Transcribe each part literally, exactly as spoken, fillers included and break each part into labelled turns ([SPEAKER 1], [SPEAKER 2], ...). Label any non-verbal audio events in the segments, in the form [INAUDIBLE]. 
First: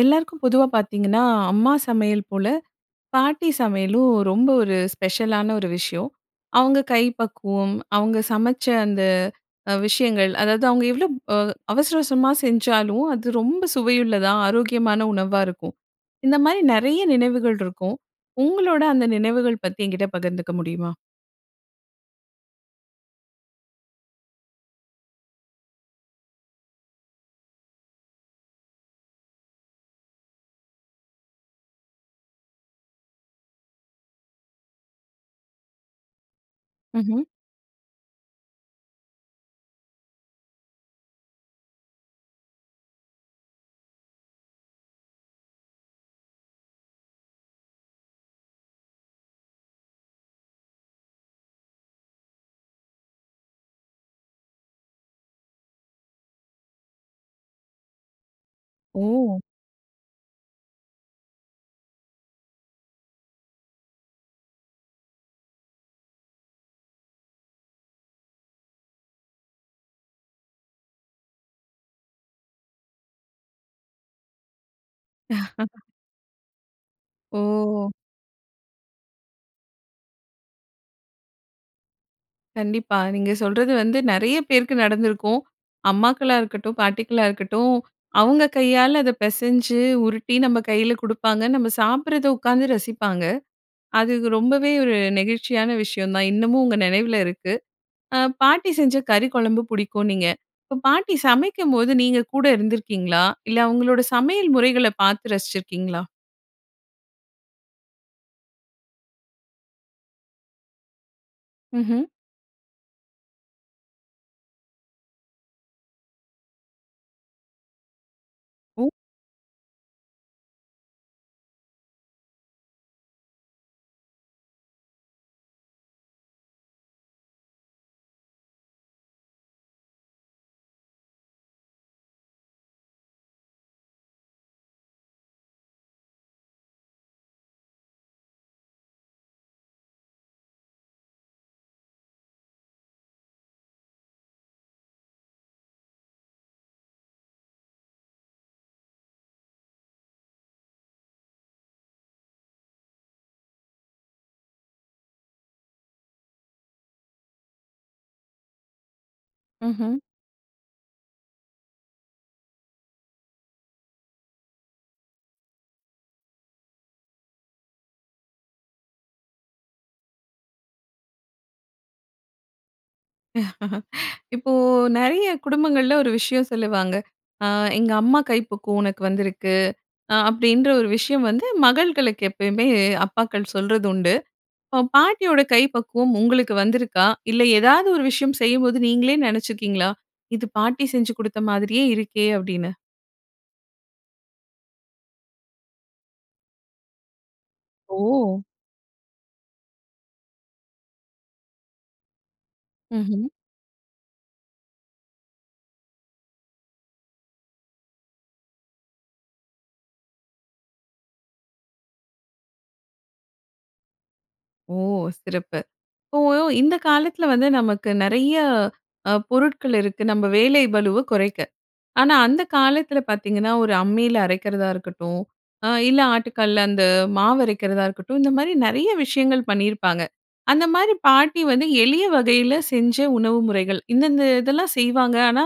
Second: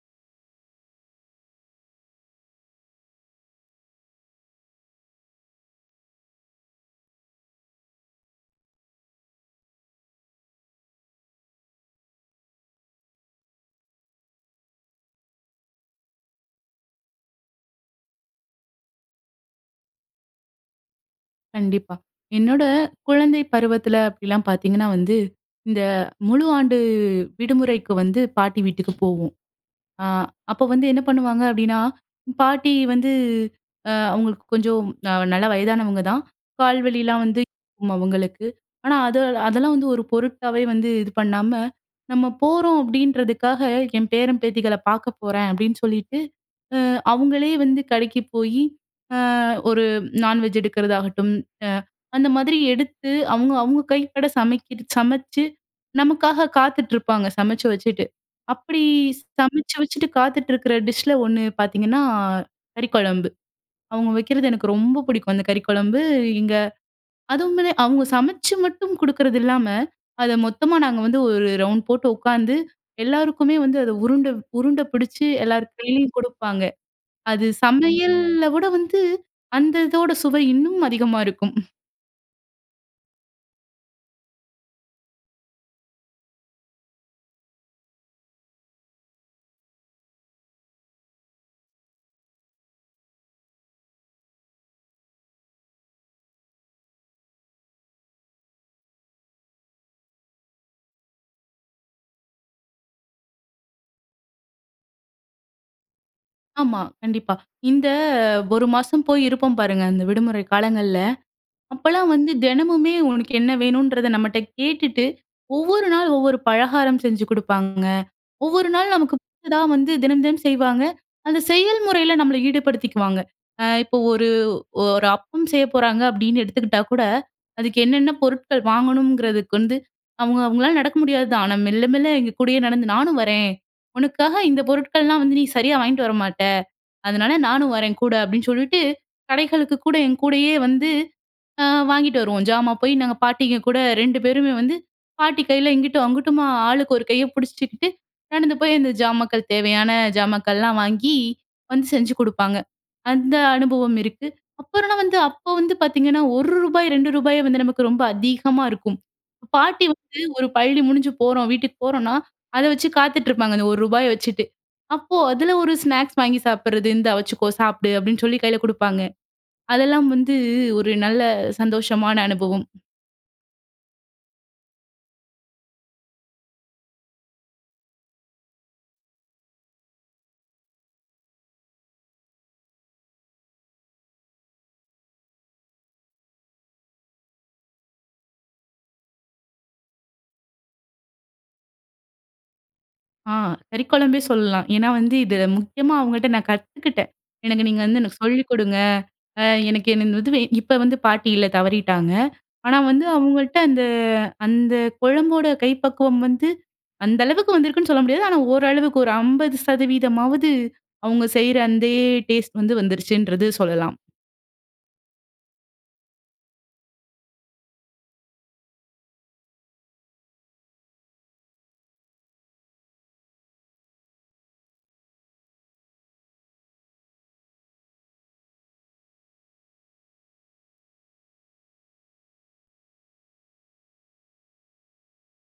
[SPEAKER 1] எல்லாருக்கும் பொதுவா பார்த்தீங்கன்னா, அம்மா சமையல் போல பாட்டி சமையலும் ரொம்ப ஒரு ஸ்பெஷலான ஒரு விஷயம். அவுங்க கை பக்குவம் அவுங்க சமைச்ச அந்த அ விஷயங்கள், அதாவது அவுங்க எவ்ளோ அ அவசர, அவசரமா செஞ்சாலும், அது ரொம்ப சுவையுள்ளதா ஆரோக்கியமான உணவா இருக்கும். இந்தமாரி நிறைய நினைவுகள் இருக்கும். உங்களோட அந்த நினைவுகள் பத்தி என்கிட்ட பகிர்ந்துக்க முடியுமா?
[SPEAKER 2] கண்டிப்பா. என்னோட குழந்தை பருவத்தில அப்பிடிலாம் பார்த்தீங்கன்னா வந்து, இந்த முழு ஆண்டு விடுமுறைக்கு வந்து பாட்டி வீட்டுக்கு போவோம். அ அப்ப வந்து என்ன பண்ணுவாங்க அப்பிடின்னா, பாட்டி வந்து அ அவுங்களுக்கு கொஞ்சம் நல்ல வயதானவங்கதான். கால்
[SPEAKER 1] ம்ஹ்ம்.
[SPEAKER 2] வலிலாம் வந்து [UNINTELLIGIBLE] அவுங்களுக்கு. ஆனா, அது, அதெல்லாம் வந்து ஒரு பொருட்டாவே வந்து இது பண்ணாம, நம்ம போறோம் அப்பிடின்றதுக்காக என் பேரன், பேத்திகள பாக்கப்போறேன், அப்பிடின்னு சொல்லிட்டு, அ அவுங்களே வந்து கடைக்கு போயி, அ ஒரு [SMACKS LIPS] நான்வெஜ் எடுக்கிறதாகட்டும், அ அந்தமாரி எடுத்து, அவுங்க, அவுங்க கைப்பட சமைக்கிற சமச்சு நமக்காக காத்துட்ருப்பாங்க. சமைச்சு வச்சுட்டு. அப்பிடி
[SPEAKER 1] ஓ!
[SPEAKER 2] சமச்சு வச்சுட்டு காத்துட்டு இருக்கிற டிஷ்ல ஒன்னு பார்த்தீங்கன்னா, கறிக்குழம்பு. அவுங்க வைக்கிறது எனக்கு ரொம்ப புடிக்கும். அந்த கறிக்குழம்பு, இங்க அதுவுமே அவுங்க சமச்சு மட்டும் குடுக்கிறதில்லாம, அத மொத்தமா நாங்க வந்து ஒரு ரவுண்ட் போட்டு உக்கார்ந்து, எல்லாருக்குமே வந்து அத உருண்ட, உருண்ட பிடிச்சி எல்லாரு
[SPEAKER 1] [LAUGHS]
[SPEAKER 2] கையிலயும் குடுப்பாங்க. அது
[SPEAKER 1] ஓ!
[SPEAKER 2] சமையல்ல விட வந்து, அந்த இதோட சுவை இன்னும் அதிகமா இருக்கும்.
[SPEAKER 1] கண்டிப்பா. நீங்க சொல்றது வந்து நிறைய பேருக்கு நடந்திருக்கும். அம்மாக்களாருக்கட்டும், பாட்டிக்களாருக்கட்டும். அவங்க கையால, அதை பிசஞ்சு உருட்டி நம்ம கையில் குடுப்பாங்க. நம்ம சாப்பிடுறத உட்காந்து ரசிப்பாங்க. அது ரொம்பவே ஒரு நெகிழ்ச்சியான விஷயம் தான். இன்னமும் உங்க நினைவில இருக்கு. அ பாட்டி செஞ்ச கறி குழம்பு புடிக்கும்னீங்க. இப்ப பாட்டி சமைக்கும்போது நீங்க கூட இருந்திருக்கீங்களா? இல்ல அவுங்களோட சமையல் முறைகள பார்த்து ரசிச்சிருக்கீங்களா?
[SPEAKER 2] ஆமா. கண்டிப்பா. இந்த ஒரு மாசம் போய் இருப்போம் பாருங்க, அந்த விடுமுறை காலங்கள்ல.
[SPEAKER 1] ம்ஹ்ம்.
[SPEAKER 2] அப்போலாம் வந்து தினமுமே உனக்கு என்ன வேணுன்றத நம்மட்ட கேட்டுட்டு, ஒவ்வொரு நாள் ஒவ்வொரு பலகாரம் செஞ்சு குடுப்பாங்கங்க. ஒவ்வொரு
[SPEAKER 1] ம்.
[SPEAKER 2] நாள் நமக்கு பிடிச்சதா வந்து தினம், தினம் செய்வாங்க. அந்த செயல் முறையில நம்மள ஈடுபடுத்திக்குவாங்க. அ இப்ப ஒரு, ஒரு அப்பம் செய்ய போறாங்க அப்பிடின்னு எடுத்துக்கிட்டா கூட. அதுக்கு என்னென்ன பொருட்கள் வாங்கணுங்கிறதுக்கு வந்து அவுங்க அவுங்களால நடக்க முடியாது தான். ஆனா, மெல்ல, மெல்ல எங்க கூடயே நடந்து நானும் வரேன். உனக்காக இந்த பொருட்கள்லாம் வந்து நீ சரியாக வாங்கிட்டு வரமாட்ட. அதனால நானும் வரேன் கூட அப்பிடின்னு சொல்லிட்டு, கடைகளுக்கு கூட என் கூடயே வந்து அ வாங்கிட்டு வருவோம். ஜாமான் போய் நாங்க பாட்டிங்க கூட ரெண்டு பேருமே வந்து பாட்டி கையில இங்கிட்டும் அங்கிட்டுமா ஆளுக்கு ஒரு கைய பிடிச்சுக்கிட்டு நடந்து போய் அந்த ஜாமாக்கள் தேவையான ஜாமாக்கள்லாம் வாங்கி வந்து செஞ்சு குடுப்பாங்க. அந்த அனுபவம் இருக்கு. அப்புறனா வந்து அப்போ வந்து பார்த்தீங்கன்னா, ஒரு ரூபாய் ரெண்டு ரூபாயே வந்து நமக்கு ரொம்ப அதிகமாக இருக்கும். பாட்டி
[SPEAKER 1] ம்ஹ்ம்.
[SPEAKER 2] வந்து ஒரு பள்ளி முடிஞ்சு போறோம். வீட்டுக்கு போறோன்னா, அத வச்சு காத்துட்டு இருப்பாங்க. அந்த ஒரு ரூபாய வச்சுட்டு. அப்போ அதில ஒரு ஸ்நாக்ஸ் வாங்கி சாப்பிட்றது. இந்தா வச்சுக்கோ! சாப்பிடு அப்பிடின்னு சொல்லி கையில குடுப்பாங்க. அதெல்லாம் வந்து ஒரு நல்ல சந்தோஷமான அனுபவம்.
[SPEAKER 1] [LAUGHS] இப்போ நிறைய குடும்பங்கள்ல ஒரு விஷயம் சொல்லுவாங்க. அ எங்க அம்மா கை பக்குவம் உனக்கு வந்திருக்கு, அ அப்படின்ற ஒரு விஷயம் வந்து மகள்களுக்கு, எப்பயுமே அப்பாக்கள் சொல்றது உண்டு. இப்ப பாட்டியோட கை பக்குவம் உங்களுக்கு வந்திருக்கா, இல்லை ஏதாவது ஒரு விஷயம் செய்யும்போது நீங்களே நினைச்சுருக்கீங்களா? இது பாட்டி செஞ்சு கொடுத்த மாதிரியே இருக்கே அப்படின்னு.
[SPEAKER 2] ஆ, கறிக்குழம்பே சொல்லலாம். ஏன்னா, வந்து இத முக்கியமா அவங்கள்ட்ட நான் கத்துக்கிட்டே. எனக்கு நீங்க வந்து எனக்கு
[SPEAKER 1] ஓ!
[SPEAKER 2] சொல்லிக்கொடுங்க அ எனக்கு என்ன இது வே இப்ப வந்து பாட்டியில்ல தவறிட்டாங்க. ஆனா வந்து
[SPEAKER 1] ம்ஹ்ம்.
[SPEAKER 2] அவுங்கள்ட்ட அந்த அந்த குழம்போட கை பக்குவம் வந்து, அந்த அளவுக்கு வந்திருக்குன்னு சொல்ல முடியாது. ஆனா ஓரளவுக்கு ஒரு ஐம்பது சதவீதமாவது அவுங்க செய்ற அந்தே டேஸ்ட் வந்து வந்துடுச்சின்றது சொல்லலாம்.
[SPEAKER 1] ஓ! சிறப்பு. இப்போ இந்த காலத்துல வந்து நமக்கு நிறைய, அ பொருட்கள் இருக்கு நம்ம வேலை பளுவை குறைக்க. ஆனா அந்த காலத்துல பார்த்தீங்கன்னா, ஒரு அம்மியில அரைக்கிறதா இருக்கட்டும், அ இல்ல ஆட்டுக்கல்ல அந்த மாவு அரைக்கிறதா இருக்கட்டும். இந்த மாதிரி நிறைய விஷயங்கள் பண்ணியிருப்பாங்க, அந்த மாதிரி பாட்டி வந்து எளிய வகையில செஞ்ச உணவு முறைகள், இந்தந்த இதெல்லாம் செய்வாங்க, ஆனா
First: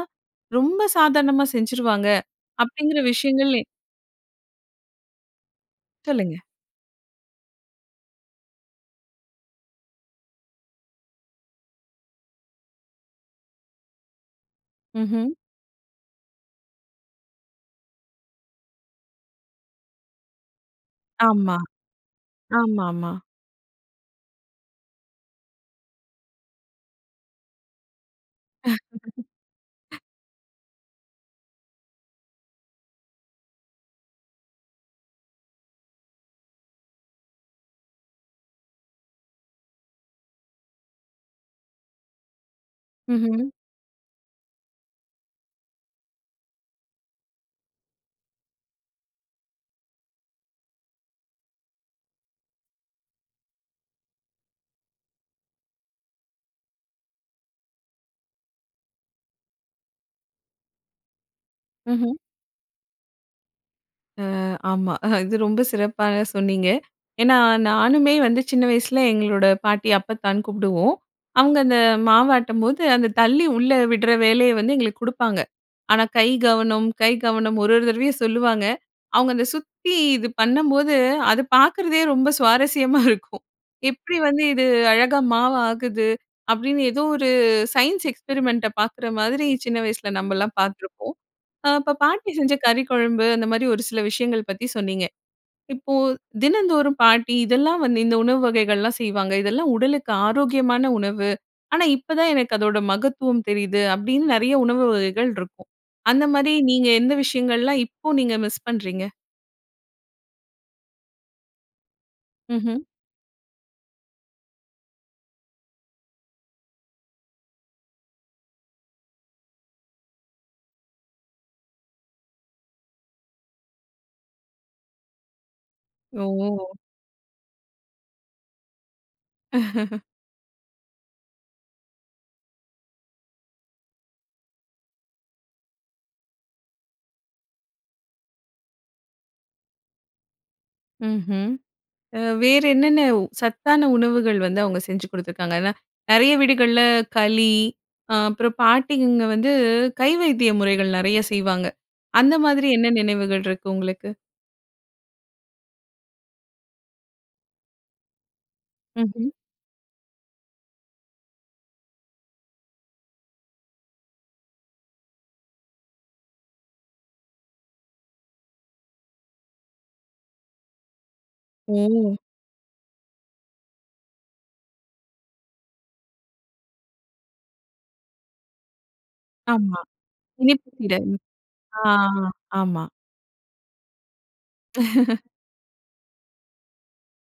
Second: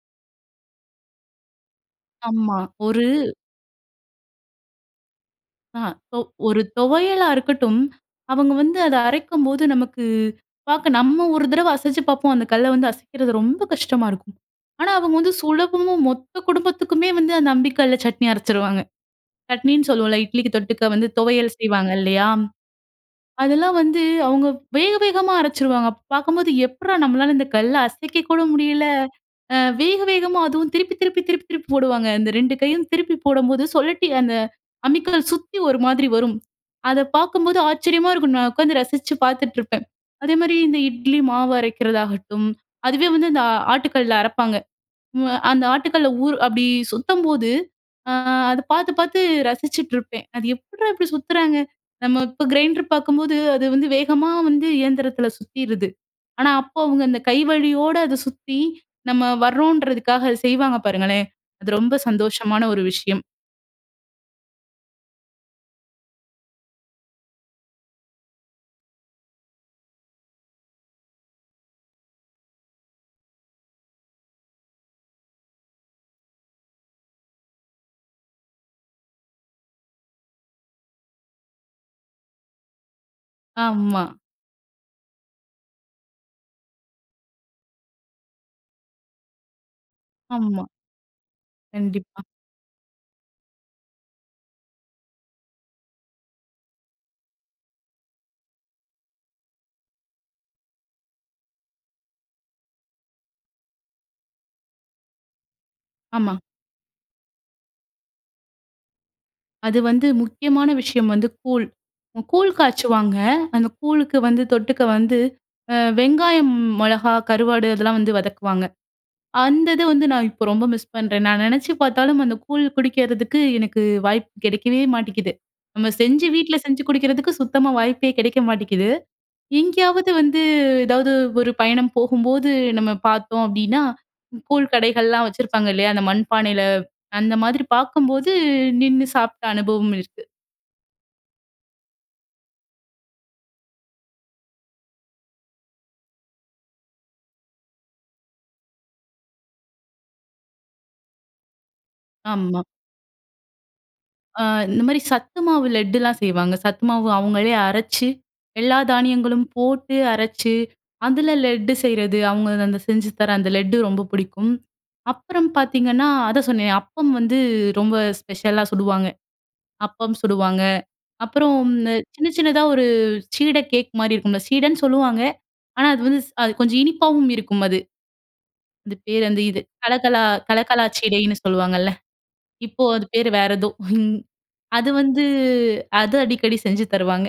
[SPEAKER 1] ரொம்ப சாதாரணமா செஞ்சுருவாங்க
[SPEAKER 2] ஆமா,
[SPEAKER 1] அப்படிங்கிற
[SPEAKER 2] ஒரு
[SPEAKER 1] விஷயங்கள். எ
[SPEAKER 2] ஆ இப்ப
[SPEAKER 1] சொல்லுங்க.
[SPEAKER 2] ஒரு துவையலா இருக்கட்டும், அவுங்க வந்து அத அரைக்கும்போது நமக்கு பார்க்க நம்ம ஒரு தடவ அசச்சு பார்ப்போம். அந்த கல்ல வந்து அசைக்கிறது ரொம்ப கஷ்டமா இருக்கும். ஆனா, அவுங்க வந்து
[SPEAKER 1] ம்ஹ்ம்.
[SPEAKER 2] சுலபமும், மொத்த குடும்பத்துக்குமே வந்து அந்த அம்மிக்கல்ல சட்னி அரச்சிருவாங்க! சட்னின்னு சொல்லுவோம்ல. இட்லிக்கி தொட்டுக்க வந்து துவையல்
[SPEAKER 1] ஆமா.
[SPEAKER 2] செய்வாங்க இல்லயா?
[SPEAKER 1] ஆமாமா.
[SPEAKER 2] அதெல்லாம் வந்து அவுங்க வேக வேகமா அரச்சிருவாங்க. பார்க்கும்போது, எப்புட்றா நம்மளால இந்த கல்ல அசைக்கக்கூட முடியல அ வேக,
[SPEAKER 1] [LAUGHS]
[SPEAKER 2] வேகமா அதுவும் திருப்பி, திருப்பி, திருப்பி, திருப்பி போடுவாங்க. இந்த ரெண்டு கையும் திருப்பி போடம்போது, சொழட்டி அந்த அம்மிக்கல்ல சுத்தி ஒரு மாதிரி வரும். அத பார்க்கும்போது ஆச்சரியமா இருக்கும்! நான் உட்காந்து ரசித்து பார்த்துட்டு இருப்பேன். அதேமாரி இந்த இட்லி மாவு அரைக்கிறதாகட்டும், அதுவே வந்து
[SPEAKER 1] ம்ஹ்ம்.
[SPEAKER 2] அ ஆட்டுக்கல்ல அரப்பாங்க. ம் அ அந்த ஆட்டுக்கல்ல ஊறு அப்பிடி சுத்தம்போது, அ அத பார்த்து, பார்த்து ரசிச்சுட்டு இருப்பேன். அது எப்புட்றா இப்பிடி சுத்துறாங்க! நம்ம இப்ப கிரைண்ட்ரு பார்க்கும்போது, அது வந்து வேகமா வந்து இயந்திரத்தில சுத்திருது. ஆனா, அப்போ அவுங்க அந்த கை வலியோட அத சுத்தி, நம்ம வர்றோன்றதுக்காக, அத செய்வாங்க பாருங்களேன்! அது ரொம்ப
[SPEAKER 1] ம்ஹ்ம்.
[SPEAKER 2] சந்தோஷமான ஒரு விஷயம்.
[SPEAKER 1] அ ஆமா. இது ரொம்ப சிறப்பாக சொன்னீங்க. ஏன்னா, "நானுமே வந்து சின்ன வயசில எங்களோட பாட்டி, அப்பத்தான்னு கூப்டுவோம். அவுங்க அந்த மாவாட்டும்போது, அந்த தள்ளி உள்ளே உட்ற வேலைய வந்து எங்களுக்கு குடுப்பாங்க. ஆனா, கை கவனம், கை கவனம் ஒரு ஒரு தடவையும் சொல்லுவாங்க." அவுங்க அந்த சுத்தி இது பண்ணம்போது, அது பாக்குறதே ரொம்ப சுவாரஸ்யமா [CHUCKLES] இருக்கும்.
[SPEAKER 2] ஆமா.
[SPEAKER 1] எப்பிடி வந்து இது அழகா மாவாகுது? அப்பிடின்னு ஏதோ ஒரு சயின்ஸ் எக்ஸ்பெரிமெண்ட்ட பார்க்குற மாதிரி, சின்ன வயசுல நம்மல்லாம்
[SPEAKER 2] ஆமா.
[SPEAKER 1] பார்த்துருப்போம். அ இப்ப
[SPEAKER 2] கண்டிப்பா.
[SPEAKER 1] பாட்டி செஞ்ச கறி குழம்பு, அந்தமாரி ஒரு சில விஷயங்கள் பத்தி சொன்னீங்க. இப்போ தினந்தோறும் பாட்டி இதெல்லாம் வந்து இந்த உணவு வகைகள்லாம் செய்வாங்க. இதெல்லாம் உடலுக்கு ஆரோக்கியமான உணவு. ஆனா, இப்பதான் எனக்கு அதோட மகத்துவம் தெரியுது. அப்பிடின்னு நிறைய உணவு வகைகள் இருக்கும்.
[SPEAKER 2] ஆமா.
[SPEAKER 1] அந்தமாரி நீங்க எந்த விஷயங்கள்லாம் இப்போ நீங்க மிஸ் பண்ணுறீங்க?
[SPEAKER 2] அது வந்து, முக்கியமான விஷயம் வந்து கூழ். கூழ்
[SPEAKER 1] ம்ஹ்ம்.
[SPEAKER 2] காய்ச்சுவாங்க. அந்த கூழுக்கு வந்து தொட்டுக்க வந்து அ வெங்காயம், மொளகா, கருவாடு அதெல்லாம் வந்து வதக்குவாங்க. அந்த இது வந்து நான் இப்ப ரொம்ப மிஸ் பண்றேன் நானு. நா நெனைச்சு பார்த்தாலும் அந்த கூழ் குடிக்கிறதுக்கு எனக்கு வாய்ப்பு கிடைக்கவே மாட்டீக்குது! நம்ம செஞ்சு வீட்ல
[SPEAKER 1] ஓ!
[SPEAKER 2] செஞ்சு குடிக்கிறதுக்கு சுத்தமா வாய்ப்பே கிடைக்க மாட்டீக்குது.
[SPEAKER 1] [CHUCKLES]
[SPEAKER 2] எங்கேயாவது வந்து ஏதாவது ஒரு பயணம் போகும்போது நம்ம பார்த்தோம் அப்டின்னா? கூழ் கடைகள்லாம் வச்சிருப்பாங்க இல்லையா! அந்த மண்பானையில அந்த மாதிரி பார்க்கும்போது நின்னு சாப்பிட்ட அனுபவம் இருக்கு.
[SPEAKER 1] ம்ஹ்ம். அ வேற என்னென்ன சத்தான உணவுகள் வந்து அவங்க செஞ்சு குடுத்திருக்காங்க? நறைய வீடுகள்ல களி ஆ அப்புறம் பாட்டிங்க வந்து கை வைத்திய முறைகள் நறைய செய்வாங்க. அந்த
[SPEAKER 2] ஆம்மா.
[SPEAKER 1] மாதிரி என்ன நினைவுகள் இருக்கு உங்களுக்கு?
[SPEAKER 2] அ இந்த மாதிரி சத்து மாவு லெட்டுலாம் செய்வாங்க. சத்துமாவு அவங்களே அரைச்சு எல்லா
[SPEAKER 1] ம்ஹ்ம்.
[SPEAKER 2] தானியங்களும் போட்டு அரச்சு அதுல லெட்டு செய்றது. அவங்க அந்த செஞ்சு தர அந்த லெட்டு ரொம்ப புடிக்கும். அப்புறம் பார்த்தீங்கன்னா, அதான் சொன்னேன் அப்பம் வந்து ரொம்ப ஸ்பெஷலா சுடுவாங்க. அப்பம் சுடுவாங்க, அப்புறம் இந்த
[SPEAKER 1] ஓ!
[SPEAKER 2] சின்ன, சின்னதா ஒரு சீட கேக் மாரி இருக்கும்ல! சீடன்னு சொல்லுவாங்க. ஆனா, அது வந்து ஸ் அது கொஞ்சம் இனிப்பாவும் இருக்கும் அது. அது பேர் அந்த இது
[SPEAKER 1] ஆமா.
[SPEAKER 2] கலகலா
[SPEAKER 1] இனிப்பு
[SPEAKER 2] கலகலா
[SPEAKER 1] சீட.
[SPEAKER 2] சீடைனு
[SPEAKER 1] ஆ,
[SPEAKER 2] சொல்லுவாங்கல்ல!
[SPEAKER 1] ஆமா.
[SPEAKER 2] இப்போ அது பேரு வேற ஏதோ? [CHUCKLES] அது வந்து
[SPEAKER 1] [CHUCKLES]
[SPEAKER 2] அது அடிக்கடி செஞ்சு தருவாங்க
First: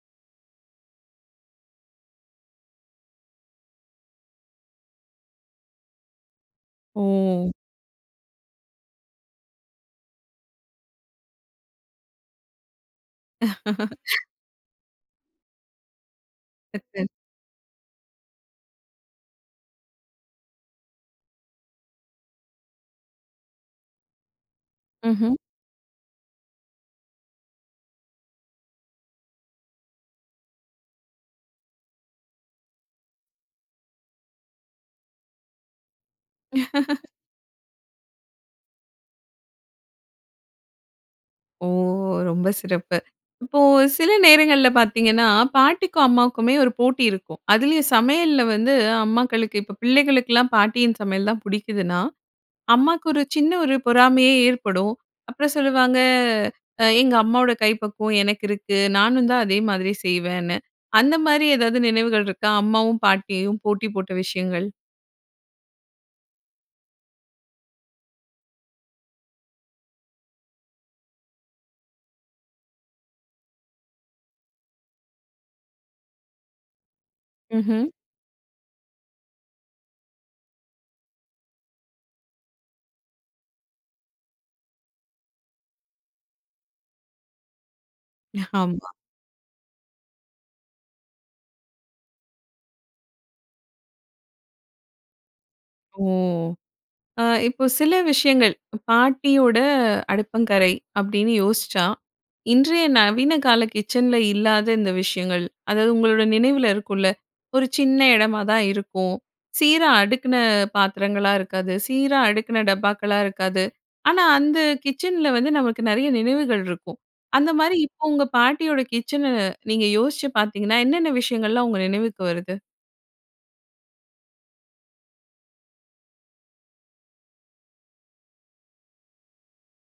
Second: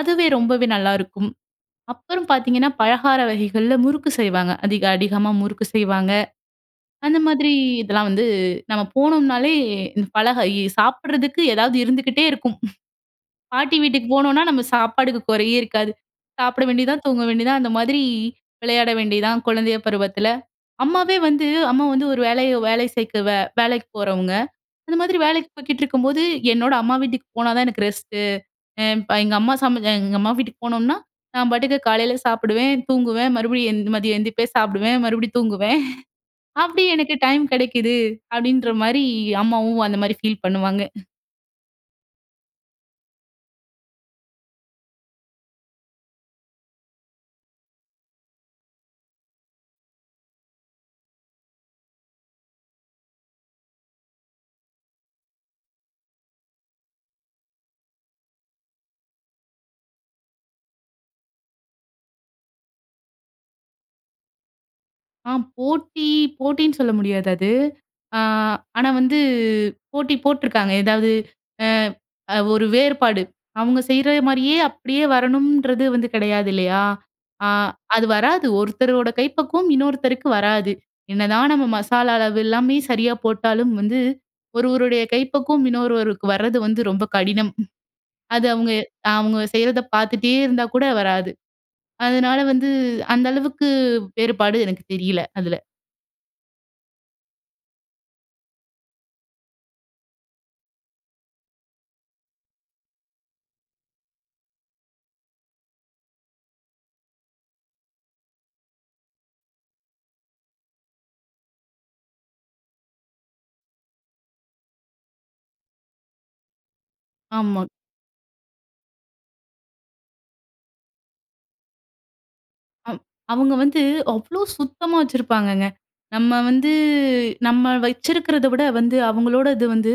[SPEAKER 2] அதுவே ரொம்பவே நல்லாருக்கும். அப்புறம் பார்த்தீங்கன்னா பலகார வகைகள்ல முறுக்கு செய்வாங்க. அதிக அதிகமா முறுக்கு செய்வாங்க. அந்த
[SPEAKER 1] ஓ!
[SPEAKER 2] மாதிரி இதெல்லாம் வந்து நம்ம போனோம்னாலே பழக சாப்பிடுறதுக்கு ஏதாவது இருந்துகிட்டே இருக்கும். [CHUCKLES] பாட்டி வீட்டுக்கு
[SPEAKER 1] [LAUGHS]
[SPEAKER 2] போனோம்னா நம்ம சாப்பாடுக்கு குறையே இருக்காது! சாப்பிட வேண்டியது தான்,
[SPEAKER 1] [UNINTELLIGIBLE]
[SPEAKER 2] தூங்க வேண்டியதுதான். அந்த மாதிரி விளையாட வேண்டியது தான். குழந்தைய பருவத்துல. அம்மாவே வந்து அம்மா வந்து ஒரு வேலைய வேலை சேர்க்கவ வேலைக்கு போறவங்க. அந்த மாதிரி
[SPEAKER 1] ம்ஹ்ம்.
[SPEAKER 2] வேலைக்கு போய்கிட்டு இருக்கும்போது என்னோட அம்மா வீட்டுக்கு போனா தான் எனக்கு ரெஸ்ட்டு எ எங்க அம்மா சமை எங்க அம்மா வீட்டுக்கு போனோம்னா நான் பாட்டுக்கு காலையில சாப்பிடுவேன், தூங்குவேன், மறுபடியும் எந் மதியம் எந்திரிப்பே சாப்பிடுவேன், மறுபடியும் தூங்குவேன். [CHUCKLES] அப்டி
[SPEAKER 1] [LAUGHS]
[SPEAKER 2] எனக்கு டைம் கிடைக்குது அப்டின்ற மாரி அம்மாவும் அந்த மாரி ஃபீல் பண்ணுவாங்க.
[SPEAKER 1] ஓ! ரொம்ப சிறப்பு. இப்போ சில நேரங்கள்ல பார்த்தீங்கன்னா, பாட்டிக்கும் அம்மாவுக்குமே ஒரு போட்டி இருக்கும். அதுலயும் சமையல்ல வந்து அம்மாக்களுக்கு இப்ப பிள்ளைகளுக்கெல்லாம் பாட்டியின் சமையல் தான் புடிக்குதுன்னா, அம்மாக்கு ஒரு சின்ன ஒரு பொறாமையே ஏற்படும். அப்பறம் சொல்லுவாங்க "அ எங்க அம்மாவோட கை பக்குவம் எனக்கிருக்கு. நானுந்தான் அதே மாதிரி செய்வேன்னு." அந்த மாரி ஏதாவது நினைவுகள் இருக்கா? அம்மாவும், பாட்டியும் போட்டி போட்ட விஷயங்கள்?
[SPEAKER 2] ஆ. போட்டி, போட்டின்னு சொல்ல முடியாது அது. ஆ ஆனா வந்து போட்டி போட்டுருக்காங்க. எதாவது அ அ ஒரு வேறுபாடு. அவங்க செய்ற மாரியே அப்படியே வரணுன்றது வந்து கிடையாது இல்லையா? ஆ
[SPEAKER 1] ம்ஹ்ம்.
[SPEAKER 2] அது வராது. ஒருத்தரோட கைப்பக்குவம் இன்னொருத்தருக்கு வராது! என்னதான் நம்ம மசாலா அளவு எல்லாமே சரியா போட்டாலும் வந்து, ஒருவருடைய கைப்பக்குவம், இன்னொருவருக்கு வரது வந்து ரொம்ப கடினம்! அது அவங்க
[SPEAKER 1] ஆமா.
[SPEAKER 2] அவங்க செய்றத பார்த்துட்டே இருந்தா கூட வராது. அதுனால வந்து அந்த அளவுக்கு வேறுபாடு எனக்கு தெரியல. அதுல.
[SPEAKER 1] ஓ! அ இப்ப சில விஷயங்கள். பாட்டியோட அடுப்பங்கரை அப்படின்னு யோசிச்சா, இன்றைய நவீனகால கிச்சன்ல இல்லாத இந்த விஷயங்கள். அதாவது உங்களோட நினைவுல இருக்கும்ல. ஒரு சின்ன இடமா தான் இருக்கும். சீரா அடுக்குன பாத்திரங்களா இருக்காது. சீரா அடுக்குன டப்பாக்களா இருக்காது. ஆனா அந்த கிச்சன்ல வந்து நமக்கு நெறைய நினைவுகள் இருக்கும். அந்த
[SPEAKER 2] ஆமா.
[SPEAKER 1] மாரி இப்ப உங்க பாட்டியோட கிச்சன நீங்க யோசிச்சு பார்த்தீங்கன்னா, என்னென்ன விஷயங்கள்லாம் உங்க நினைவுக்கு வருது?
[SPEAKER 2] அ அவுங்க வந்து அவ்ளோ சுத்தமா வச்சுருப்பாங்கங்க. நம்ம வந்து நம்ம வைச்சுருக்குறத விட வந்து அவுங்களோட இது வந்து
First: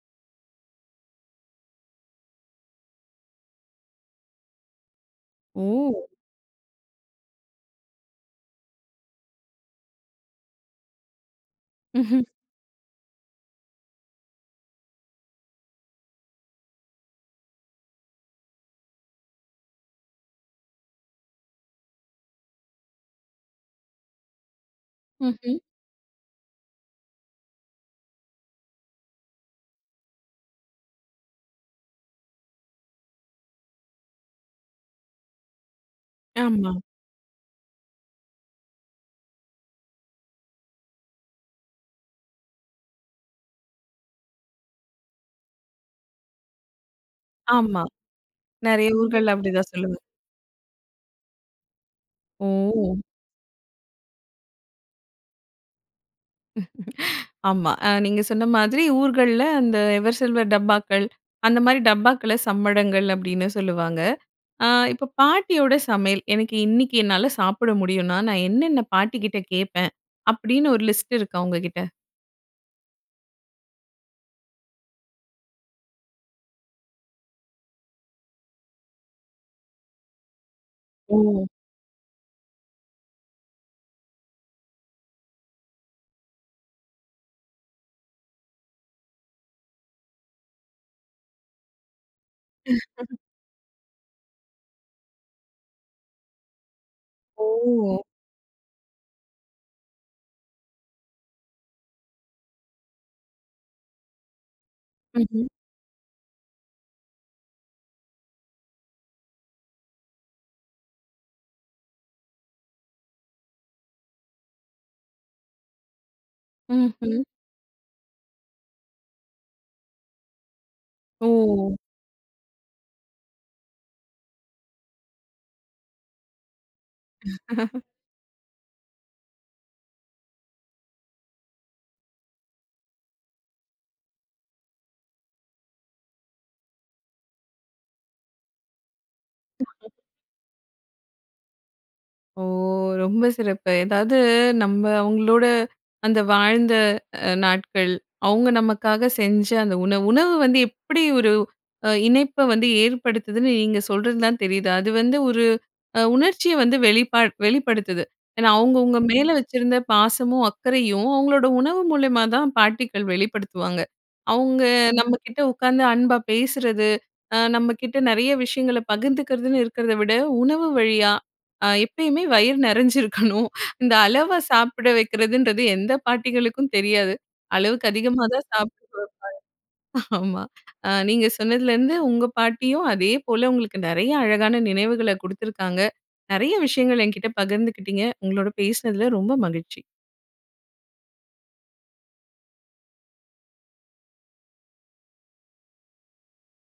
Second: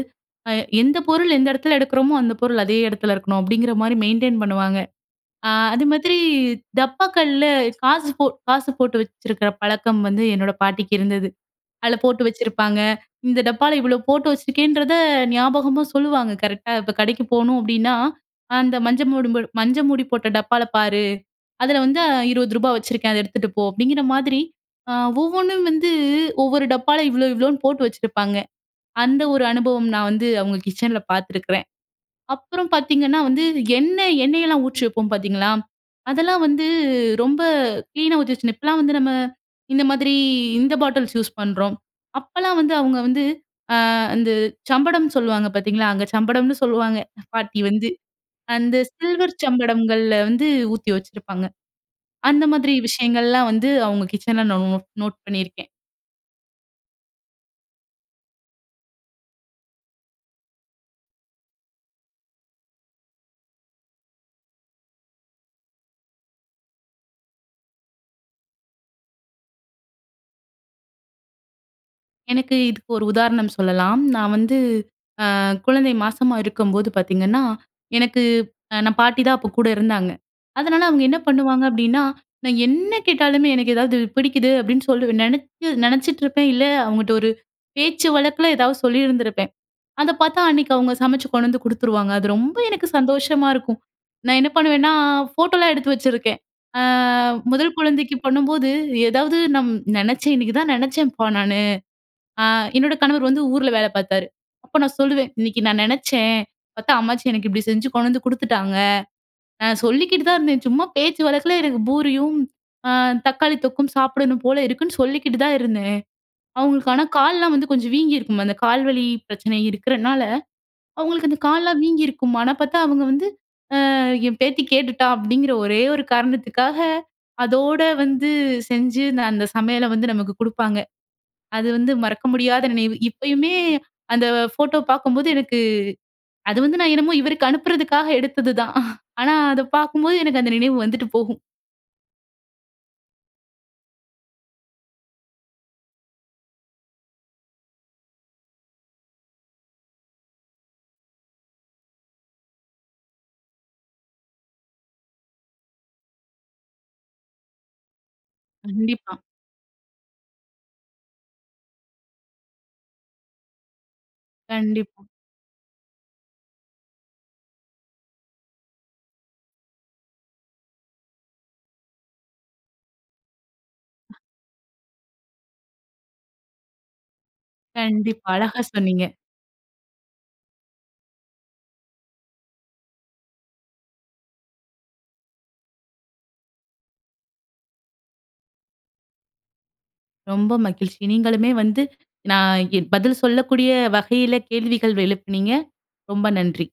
[SPEAKER 2] அ எந்த பொருள் எந்த எடத்துல எடுக்குறோமோ அந்த பொருள் அதே எடத்துல இருக்கணும், அப்டிங்கிற மாரி மெயின்டெயின் பண்ணுவாங்க. அ
[SPEAKER 1] ஓ!
[SPEAKER 2] அதுமாதிரி டப்பாக்கள்ல காசு போ காசு போட்டு வச்சிருக்குற பழக்கம் வந்து என்னோட பாட்டிக்கு இருந்தது. அதுல போட்டு
[SPEAKER 1] ம்ஹ்ம்.
[SPEAKER 2] வச்சுருப்பாங்க. இந்த டப்பால இவ்ளோ போட்டு வச்சுருக்கேன்றத நியாபகமா சொல்லுவாங்க கரெக்ட்‌டா. இப்போ கடைக்கு போணும் அப்டின்னா, "அந்த மஞ்ச மோடு மஞ்ச மூடி போட்ட டப்பால பாரு, அதுல வந்து இருபது ரூபா வச்சிருக்கேன் அத எடுத்துட்டு போ" அப்டிங்கிற மாதிரி
[SPEAKER 1] ம்ஹ்ம்.
[SPEAKER 2] ஒவ்வொன்னும் வந்து ஒவ்வொரு டப்பால இவ்ளோ இவ்ளோன்னு போட்டு வச்சிருப்பாங்க. அந்த ஒரு அனுபவம் நா வந்து அவுங்க கிச்சன்ல பாத்துருக்குறேன். அப்புறம் பாத்தீங்கன்னா, வந்து எண்ண எண்ணெயெல்லாம் ஊற்றி வப்போம் பாத்தீங்களா? அதெல்லாம் வந்து
[SPEAKER 1] ஆமா.
[SPEAKER 2] ரொம்ப க்ளீனா ஊத்தி வச்சு, இப்பலாம் வந்து நம்ம இந்த மாதிரி, இந்த பாட்டில்ஸ் யூஸ் பண்றோம். அப்பலாம் வந்து அவுங்க வந்து அ அந்த சம்படம்னு சொல்வாங்க பாத்தீங்களா? அங்க சம்படம்னு சொல்லுவாங்க, எங்க பாட்டி
[SPEAKER 1] ஆமா,
[SPEAKER 2] வந்து, அந்த
[SPEAKER 1] நெறைய ஊர்கள்ல்
[SPEAKER 2] சில்வர்
[SPEAKER 1] அப்டிதான் சொல்லுவாங்க.
[SPEAKER 2] சம்படங்கள்ல வந்து ஊத்தி வச்சிருப்பாங்க. அந்த மாதிரி
[SPEAKER 1] ஓ!
[SPEAKER 2] விஷயங்கள்லாம் வந்து அவுங்க கிச்சன்ல் நா நோட் நோட் பண்ணிருக்கேன்.
[SPEAKER 1] [LAUGHS] ஆமா. ஆ நீங்க சொன்ன மாதிரி ஊர்கள்ல அந்த எவர்சில்வர் டப்பாக்கள், அந்த மாதிரி டப்பாக்கள்ல சம்படங்கள் அப்பிடின்னு சொல்லுவாங்க. ஆ இப்போ பாட்டியோட சமையல் எனக்கு இன்னக்கி என்னால சாப்பிட முடியுன்னா, நான் என்னென்ன பாட்டிகிட்ட கேப்பேன்? அப்பிடின்னு ஒரு லிஸ்ட் இருக்கா உங்ககிட்ட?
[SPEAKER 2] எனக்கு, இதுக்கு ஒரு உதாரணம் சொல்லலாம். நான் வந்து, அ குழந்தை மாசமா இருக்கும்போது பார்த்தீங்கன்னா, எனக்கு அ நான் பாட்டி தான் அப்போ கூட இருந்தாங்க. அதுனால அவுங்க என்ன
[SPEAKER 1] ஓ!
[SPEAKER 2] பண்ணுவாங்க அப்பிடின்னா! நான் என்ன கேட்டாலுமே எனக்கு ஏதாவது பிடிக்குது அப்பிடின்னு சொல்லி நினச்சி நினச்சிட்ருப்பேன். இல்ல அவுங்ககிட்ட ஒரு பேச்சு வழக்குல ஏதாவது சொல்லியிருந்திருப்பேன். அத பார்த்தா அன்னக்கி அவுங்க சமைச்சு கொண்டு வந்து கொடுத்துருவாங்க. அது ரொம்ப எனக்கு
[SPEAKER 1] [LAUGHS]
[SPEAKER 2] சந்தோஷமா இருக்கும். நான் என்ன பண்ணுவேன்னா, ஃபோட்டோல்லாம் எடுத்து வச்சிருக்கேன். அ முதல்
[SPEAKER 1] ஓ!
[SPEAKER 2] குழந்தைக்கு பண்ணும்போது, ஏதாவது நம் நினைச்சேன் இன்னைக்கு தான் நினச்சேன்ப்பா நானு, அ என்னோட கணவர் வந்து ஊர்ல வேல பாத்தாரு. அப்ப நான் சொல்லுவேன்,
[SPEAKER 1] ம்ஹ்ம்.
[SPEAKER 2] இன்னைக்கி நான் நினச்சேன். பாத்தா அம்மாச்சி எனக்கு இப்பிடி செஞ்சு கொண்டு வந்து குடுத்துட்டாங்க, நான் சொல்லிக்கிட்டு தான் இருந்தேன். சும்மா, பேச்சு வழக்குல எனக்கு பூரியும் அ தக்காளி தொக்கும் சாப்பிடணும் போல இருக்குன்னு சொல்லிக்கிட்டு தான் இருந்தேன். அவங்களுக்கு ஆனா,
[SPEAKER 1] ம்ஹ்ம்.
[SPEAKER 2] காலல்லாம் வந்து கொஞ்சம் வீங்கியிருக்கும். அந்த கால் வலி பிரச்சனை இருக்கிறனால, அவுங்களுக்கு அந்த
[SPEAKER 1] ஓ!
[SPEAKER 2] கால்லலாம் வீங்கியிருக்கும். ஆனா பாத்தா அவுங்க வந்து, அ என் பேத்தி கேட்டுட்டா! அப்பிடிங்கிற, ஒரே ஒரு காரணத்துக்காக, அதோட
[SPEAKER 1] [LAUGHS]
[SPEAKER 2] வந்து செஞ்சு அந்த சமையல வந்து நமக்கு கொடுப்பாங்க. அது வந்து மறக்க முடியாத நினைவு. இப்பயுமே அந்த போட்டோ பாக்கும்போது எனக்கு அது வந்து நான் என்னமோ? இவருக்கு அனுப்புறதுக்காக எடுத்தது தான் ஆனா, அதை
[SPEAKER 1] [CHUCKLES]
[SPEAKER 2] பார்க்கும்போது எனக்கு அந்த நினைவு வந்துட்டு போகும்.
[SPEAKER 1] ஓ! ரொம்ப சிறப்பு, எதாவது நம்ம அவுங்களோட அந்த வாழ்ந்த அ நாட்கள், அவுங்க நமக்காக செஞ்ச அந்த உணவு, உணவு வந்து எப்பிடி ஒரு, அ இணைப்ப வந்து ஏற்படுத்துதுன்னு நீங்க சொல்றது தான் தெரியுது. அது வந்து ஒரு, அ உணர்ச்சிய வந்து வெளிப்பா வெளிப்படுத்துது. ஏன்னா, அவுங்கவுங்க
[SPEAKER 2] கண்டிப்பா.
[SPEAKER 1] மேல வச்சிருந்த பாசமும், அக்கரையும், அவங்களோட உணவு மூலியமா தான் பாட்டிக்கள் வெளிப்படுத்துவாங்க. அவுங்க
[SPEAKER 2] கண்டிப்பா.
[SPEAKER 1] நம்ம கிட்ட உக்காந்து அன்பா பேசுறது, அ நம்மக்கிட்ட நிறைய விஷயங்கள பகிர்ந்துக்கிறதுன்னு இருக்கிறத விட, உணவு வழியா அ எப்பயுமே வயிறு நிறைஞ்சிருக்கணும் இந்த அளவா சாப்பிட வைக்கிறதுன்றது, எந்த பாட்டிகளுக்கும் தெரியாது. அளவுக்கு அதிகமா
[SPEAKER 2] கண்டிப்பா,
[SPEAKER 1] தான்
[SPEAKER 2] அழகா
[SPEAKER 1] சாப்பிடவைப்பாங்க.
[SPEAKER 2] சொன்னீங்க.
[SPEAKER 1] ஆமா, அ நீங்க சொன்னதுலேர்ந்து உங்க பாட்டியும் அதேபோல உங்களுக்கு நிறைய அழகான நினைவுகள குடுத்துருக்காங்க. நிறைய விஷயங்கள் என்கிட்ட பகிர்ந்துகிட்டீங்க. உங்களோட பேசினதுல ரொம்ப மகிழ்ச்சி.
[SPEAKER 2] ரொம்ப மகிழ்ச்சி! நீங்களுமே வந்து நான் எ பதில் சொல்லக்கூடிய வகையில கேள்விகள் எழுப்புனீங்க? ரொம்ப நன்றி.